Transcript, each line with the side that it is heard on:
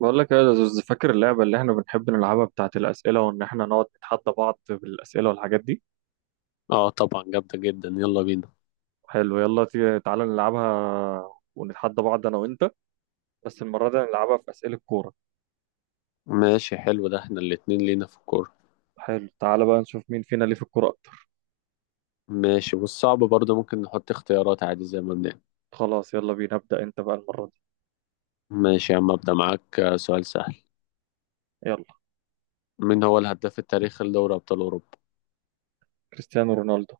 right: بقول لك إيه يا زوز، فاكر اللعبة اللي احنا بنحب نلعبها بتاعت الأسئلة، وإن احنا نقعد نتحدى بعض بالأسئلة والحاجات دي؟
left: اه، طبعا جامدة جدا. يلا بينا.
right: حلو، يلا تعالى نلعبها ونتحدى بعض أنا وأنت. بس المرة دي نلعبها في أسئلة كورة.
left: ماشي، حلو، ده احنا الاتنين لينا في الكورة.
right: حلو، تعالى بقى نشوف مين فينا ليه في الكورة أكتر.
left: ماشي، والصعب برضه ممكن نحط اختيارات عادي زي ما بنعمل.
right: خلاص، يلا بينا، ابدأ أنت بقى المرة دي.
left: ماشي يا عم، ابدأ معاك. سؤال سهل.
right: يلا.
left: مين هو الهداف التاريخي لدوري ابطال اوروبا؟
right: كريستيانو رونالدو.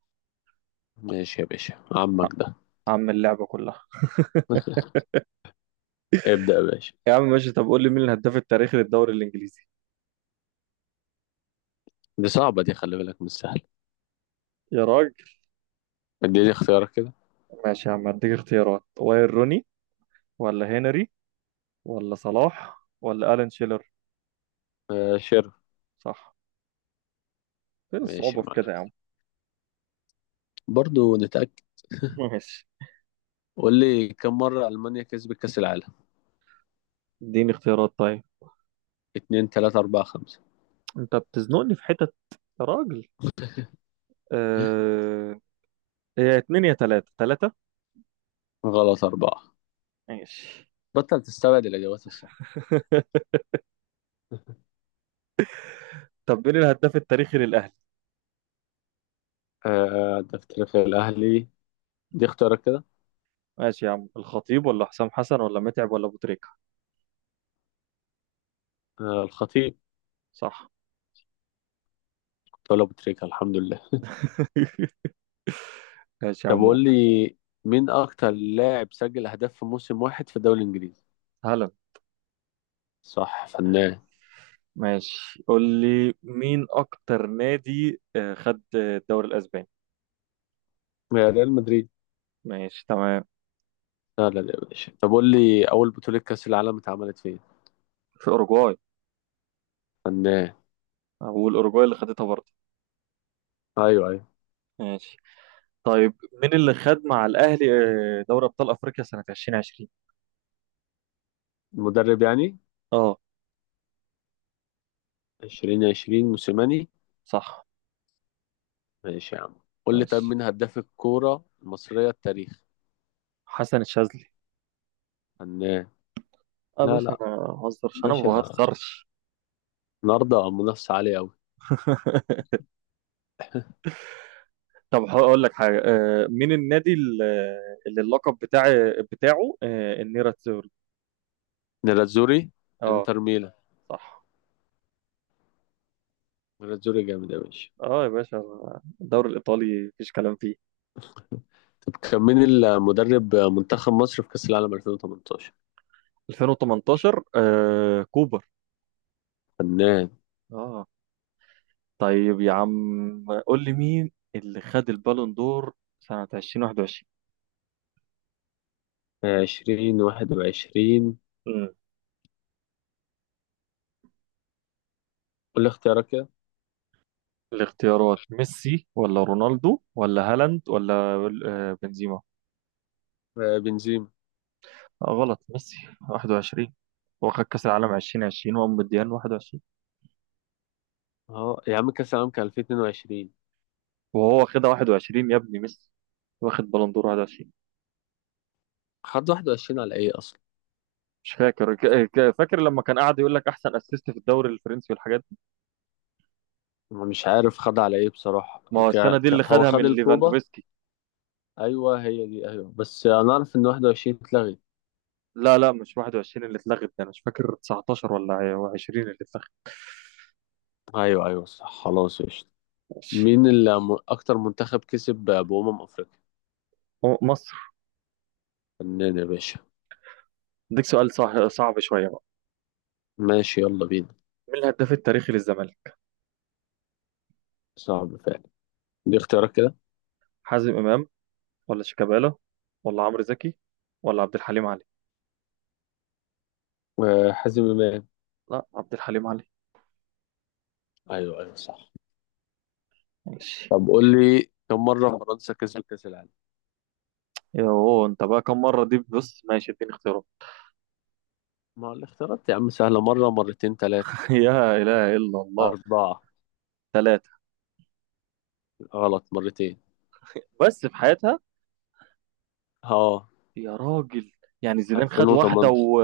left: ماشي يا باشا،
right: ع-
left: عمك ده.
right: عم اللعبة كلها.
left: ابدأ يا باشا.
right: يا عم ماشي، طب قول لي مين الهداف التاريخي للدوري الإنجليزي؟
left: دي صعبة دي، خلي بالك، مش سهلة.
right: يا راجل.
left: اديني اختيارك كده.
right: ماشي يا عم، هديك اختيارات: واير روني، ولا هنري، ولا صلاح، ولا ألان شيلر.
left: آه، شير.
right: صح. فين
left: ماشي
right: الصعوبة
left: يا
right: في كده
left: معلم.
right: يا عم؟
left: برضه نتأكد.
right: ماشي.
left: قول لي، كم مرة ألمانيا كسبت كأس العالم؟
right: اديني اختيارات طيب.
left: اتنين، تلاتة، أربعة، خمسة؟
right: انت بتزنقني في حتت، يا راجل. آه... هي اتنين يا تلاتة، تلاتة.
left: غلط، أربعة.
right: ماشي.
left: بطل تستبعد الإجابات الصح.
right: طب مين الهداف التاريخي للأهلي؟
left: آه، ده في تاريخ الأهلي. دي اختيارك كده.
right: ماشي يا عم، الخطيب ولا حسام حسن ولا متعب ولا أبو تريكة.
left: آه، الخطيب.
right: صح.
left: كنت أقول أبو تريكة، الحمد لله.
right: ماشي يا
left: طب
right: عمو.
left: قول لي، مين أكتر لاعب سجل أهداف في موسم واحد في الدوري الإنجليزي؟
right: هلا.
left: صح، فنان.
right: ماشي، قول لي مين اكتر نادي خد الدوري الاسباني؟
left: يا ريال مدريد.
right: ماشي تمام.
left: لا لا لا يا باشا، طب قول لي، أول بطولة كأس العالم اتعملت فين؟
right: في اوروجواي.
left: فنان.
right: اقول اوروجواي اللي خدتها برضه.
left: أيوه، أيوه.
right: ماشي. طيب مين اللي خد مع الأهلي دوري أبطال أفريقيا سنة 2020؟
left: المدرب يعني؟
right: اه.
left: 2020، موسيماني.
right: صح.
left: ماشي يا عم. قول لي، طب
right: ماشي،
left: مين هداف الكورة المصرية التاريخ؟
right: حسن الشاذلي.
left: فنان.
right: اه
left: لا،
right: باش، انا
left: لا.
right: ما بهزرش انا ما
left: ماشي
right: بهزرش.
left: النهاردة منافسة عالية أوي.
right: طب هقول لك حاجه، مين النادي اللي اللقب بتاعه النيرة تزوري.
left: نيراتزوري.
right: اه.
left: انتر ميلان.
right: صح.
left: مناظوري جامد يا باشا.
right: اه يا باشا، الدوري الايطالي مفيش كلام فيه.
left: طب كان مين المدرب منتخب مصر في كأس العالم 2018؟
right: 2018، كوبر.
left: فنان.
right: اه. طيب يا عم قول لي مين اللي خد البالون دور سنة 2021؟
left: 20 21. كل اختيارك كده.
right: الاختيارات: ميسي ولا رونالدو ولا هالاند ولا بنزيما.
left: آه، بنزيما.
right: غلط، ميسي. 21. هو خد كأس العالم 2020 وقام مديان 21.
left: اه يا عم، كأس العالم كان 2022.
right: وهو واخدها 21 يا ابني، ميسي. واخد بالون دور 21.
left: خد 21 على ايه اصلا؟
right: مش فاكر، فاكر لما كان قاعد يقول لك احسن اسيست في الدوري الفرنسي والحاجات دي.
left: أنا مش عارف خد على ايه بصراحة،
right: ما هو
left: يمكن
right: السنه دي اللي
left: هو
right: خدها من
left: خد الكوبا.
right: ليفاندوفسكي.
left: ايوه هي دي، ايوه، بس انا اعرف ان 21 اتلغت.
right: لا لا، مش 21 اللي اتلغت، ده انا مش فاكر 19 ولا 20 اللي اتلغت.
left: ايوه، ايوه، صح، خلاص، قشطة.
right: ماشي.
left: مين اللي اكتر منتخب كسب بأمم افريقيا؟
right: هو مصر.
left: فنان يا باشا.
right: اديك سؤال صح، صعب شويه بقى.
left: ماشي، يلا بينا.
right: مين الهداف التاريخي للزمالك؟
left: صعب فعلا. دي اختيارك كده.
right: حازم امام، ولا شيكابالا، ولا عمرو زكي، ولا عبد الحليم علي.
left: آه، حازم امام.
right: لا، عبد الحليم علي.
left: ايوه، ايوه، صح.
right: ماشي.
left: طب قول لي، كم مره فرنسا كسبت كاس العالم؟
right: يوه انت بقى، كم مرة دي؟ بص ماشي، اديني اختيارات.
left: ما الاختيارات يا عم سهله، مره، مرتين، ثلاثه،
right: يا اله الا الله.
left: اربعه؟
right: ثلاثة.
left: غلط، مرتين.
right: بس في حياتها؟
left: اه.
right: يا راجل. يعني زيدان خد واحدة
left: 2018.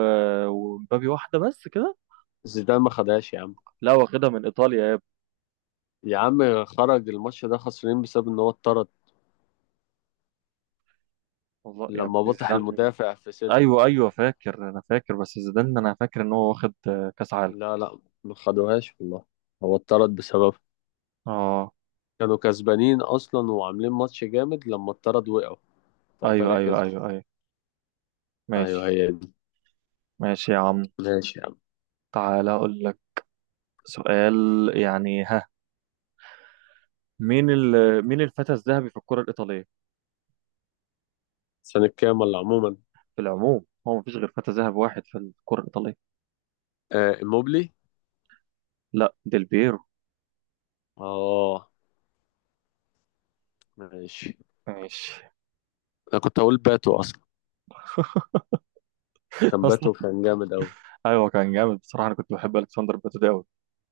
right: ومبابي واحدة، بس كده.
left: زيدان ما خدهاش يا عم.
right: لا، واخدها من ايطاليا يا ابني.
left: يا عم خرج الماتش ده، خسرين بسبب ان هو اتطرد.
right: والله يا
left: لما
right: ابني،
left: بطح
right: زيدان.
left: المدافع في صدره.
right: ايوه ايوه، فاكر، انا فاكر، بس زيدان انا فاكر ان هو واخد كاس عالم.
left: لا، لا. ما خدوهاش والله. هو اتطرد بسبب.
right: اه.
left: كانوا كسبانين اصلا وعاملين ماتش جامد، لما اتطرد وقعوا.
right: ايوه
left: فايطاليا
right: ايوه
left: كسبت.
right: ايوه ايوه.
left: ايوه
right: ماشي.
left: هي دي.
right: ماشي يا عم.
left: ماشي يا عم.
right: تعالى اقول لك سؤال، يعني ها، مين مين الفتى الذهبي في الكرة الإيطالية؟
left: سنة كام ولا عموما؟
right: في العموم، هو مفيش غير فتى ذهبي واحد في الكرة الإيطالية.
left: آه، موبلي.
right: لا، ديل بيرو.
left: اه، ماشي.
right: ماشي.
left: انا كنت هقول باتو اصلا. كان
right: أصلا.
left: باتو كان جامد قوي.
right: أيوه، كان جامد بصراحة، أنا كنت بحب ألكسندر باتو أوي.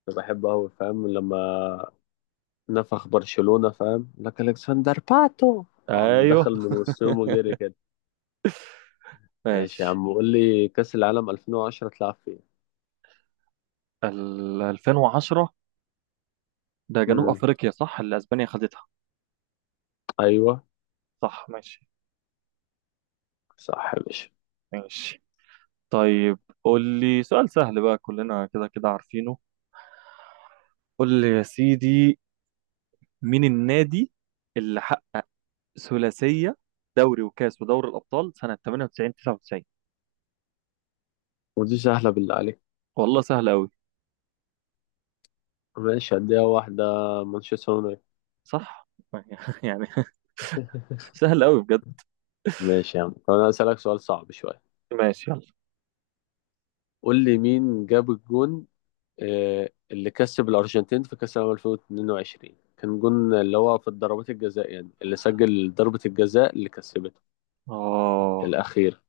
left: انا بحبه قوي، فاهم، لما نفخ برشلونة، فاهم لك، الكسندر باتو. قام
right: أيوه.
left: دخل من وسطهم وجري كده. ماشي يا
right: ماشي،
left: عم، قول لي، كأس العالم 2010 تلعب فين؟
right: ال 2010 ده جنوب
left: امم،
right: أفريقيا صح، اللي أسبانيا خدتها.
left: ايوه.
right: صح ماشي.
left: صح يا باشا.
right: ماشي. طيب قول لي سؤال سهل بقى، كلنا كده كده عارفينه. قول لي يا سيدي، مين النادي اللي حقق ثلاثية دوري وكاس ودوري الأبطال سنة 98 99؟
left: ودي سهلة بالله عليك.
right: والله سهل أوي.
left: ماشي، هديها واحدة. مانشستر يونايتد.
right: صح. يعني سهل أوي بجد.
left: ماشي يا عم، طب انا هسألك سؤال صعب شوية.
right: ماشي يلا.
left: قول لي، مين جاب الجون؟ اللي كسب الأرجنتين في كأس العالم 2022 كان جون اللي هو في الضربات الجزاء، يعني اللي سجل ضربة الجزاء اللي كسبته
right: آه.
left: الأخير.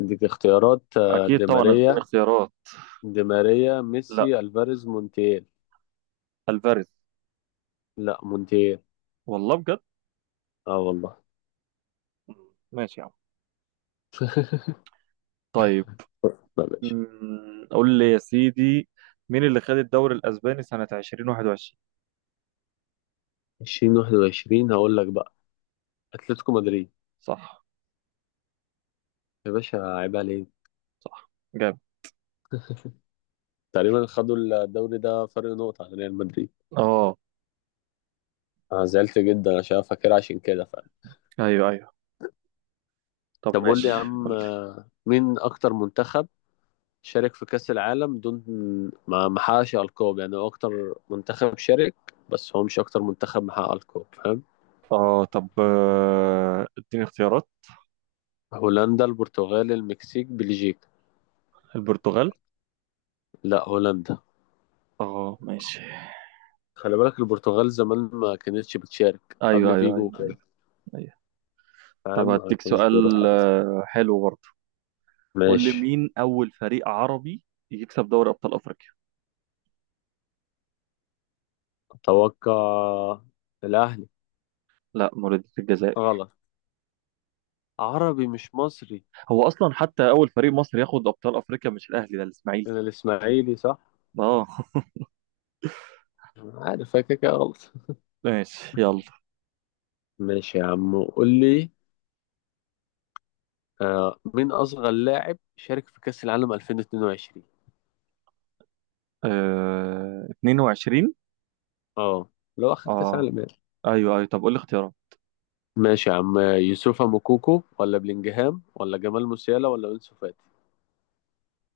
left: ديك اختيارات،
right: أكيد
left: دي
right: طبعا، اديني
left: ماريا.
right: اختيارات.
left: دي ماريا،
right: لا،
left: ميسي، ألفاريز، مونتيل.
right: ألفاريز.
left: لا، مونتيل.
right: والله بجد.
left: اه والله.
right: ماشي يا عم. طيب
left: لا، ماشي.
right: قول لي يا سيدي، مين اللي خد الدوري الأسباني سنة 2021؟
left: 2021 هقول لك بقى. أتلتيكو مدريد.
right: صح.
left: يا باشا، عيب عليك.
right: صح، جامد.
left: تقريبا خدوا الدوري ده فرق نقطة عن ريال مدريد.
right: اه
left: أنا زعلت جدا عشان فاكر، عشان كده فعلا.
right: ايوه ايوه. طب
left: طب قول
right: ماشي.
left: لي يا عم،
right: قول لي.
left: مين أكتر منتخب شارك في كأس العالم دون ما حققش ألقاب، يعني هو أكتر منتخب شارك، بس هو مش أكتر منتخب محقق ألقاب، فاهم؟
right: اه طب، اديني اختيارات.
left: هولندا، البرتغال، المكسيك، بلجيكا؟
right: البرتغال.
left: لا، هولندا.
right: اه ماشي.
left: خلي بالك، البرتغال زمان ما كانتش بتشارك
right: ايوه
left: قبل
right: ايوه
left: فيجو
right: ايوه ايوه،
left: وكده.
right: أيوة. طب
left: فاهم، ما
right: هديك
left: كانش بيروح.
right: سؤال حلو برضه، قول لي
left: ماشي.
right: مين اول فريق عربي يكسب دوري ابطال افريقيا؟
left: أتوقع الأهلي.
right: لا، مولودية الجزائر.
left: غلط. عربي مش مصري.
right: هو اصلا حتى اول فريق مصري ياخد ابطال افريقيا مش الاهلي، ده الاسماعيلي.
left: أنا الإسماعيلي صح؟
right: اه.
left: عارف كده كده غلط.
right: ماشي يلا.
left: ماشي يا عم، قول لي، مين أصغر لاعب شارك في كأس العالم 2022؟
right: 22.
left: اه. لو أخذ كأس
right: اه
left: عالم يعني.
right: ايوه ايوه. طب قول لي اختيارات.
left: ماشي يا عم. يوسف موكوكو، ولا بلينجهام، ولا جمال موسيالا، ولا أنسو فاتي؟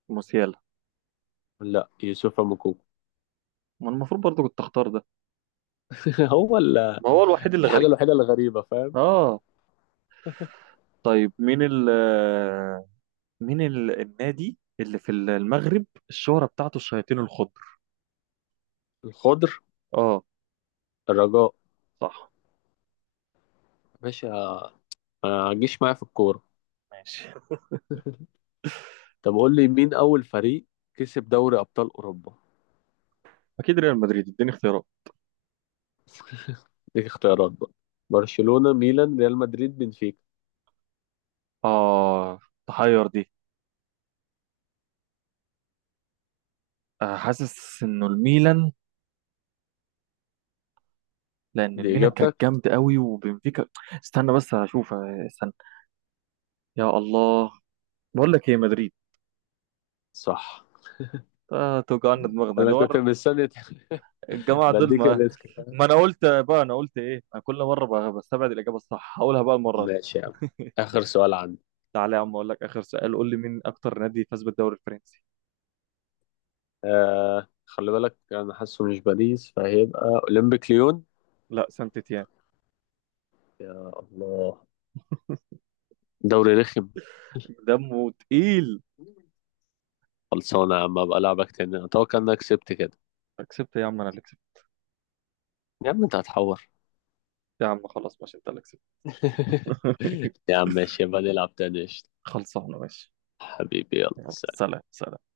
right: موسيالا.
left: لا، يوسف موكوكو.
right: ما المفروض برضه كنت اختار ده.
left: هو ال-
right: ما هو الوحيد اللي
left: الحاجة
right: غريب.
left: الوحيدة اللي غريبة، فاهم.
right: اه. طيب مين ال آه، مين النادي اللي في المغرب الشهرة بتاعته الشياطين الخضر؟
left: الخضر.
right: اه.
left: الرجاء.
right: صح.
left: ماشي. ما تجيش معايا في الكورة.
right: ماشي.
left: طب قول لي، مين أول فريق كسب دوري أبطال أوروبا؟
right: اكيد ريال مدريد، اديني اختيارات.
left: ديك اختيارات بقى. برشلونة، ميلان، ريال مدريد، بنفيكا؟
right: اه. تحير دي. حاسس انه الميلان، لان
left: دي
right: الميلان
left: إجابتك؟
right: كانت جامد قوي، وبنفيكا. استنى بس هشوف، استنى. يا الله. بقول لك ايه، مدريد.
left: صح.
right: توجعنا دماغنا ليه
left: أنا كنت مستني.
right: الجماعه دول
left: بديك
right: ما.
left: الريسك.
right: ما انا قلت بقى، انا قلت ايه، انا كل مره بقى بستبعد الاجابه الصح، هقولها بقى المره
left: ماشي يا عم.
right: دي.
left: آخر سؤال عندي.
right: تعالى يا عم اقول لك اخر سؤال، قول لي مين اكتر نادي فاز بالدوري الفرنسي؟
left: خلي بالك أنا حاسه مش باريس، فهيبقى أولمبيك ليون.
right: لا، سانت تيان.
left: يا الله، دوري رخم.
right: دمه تقيل.
left: خلصانة يا عم، أبقى ألعبك تاني. أتوقع إنك كسبت كده.
right: كسبت يا عم، انا اللي كسبت.
left: يا عم أنت هتحور.
right: يا عم خلاص ماشي، انت اللي كسبت.
left: يا عم ماشي، يبقى نلعب تاني، قشطة.
right: خلصانه، ماشي.
left: حبيبي، يلا
right: يلا،
left: سلام.
right: سلام سلام.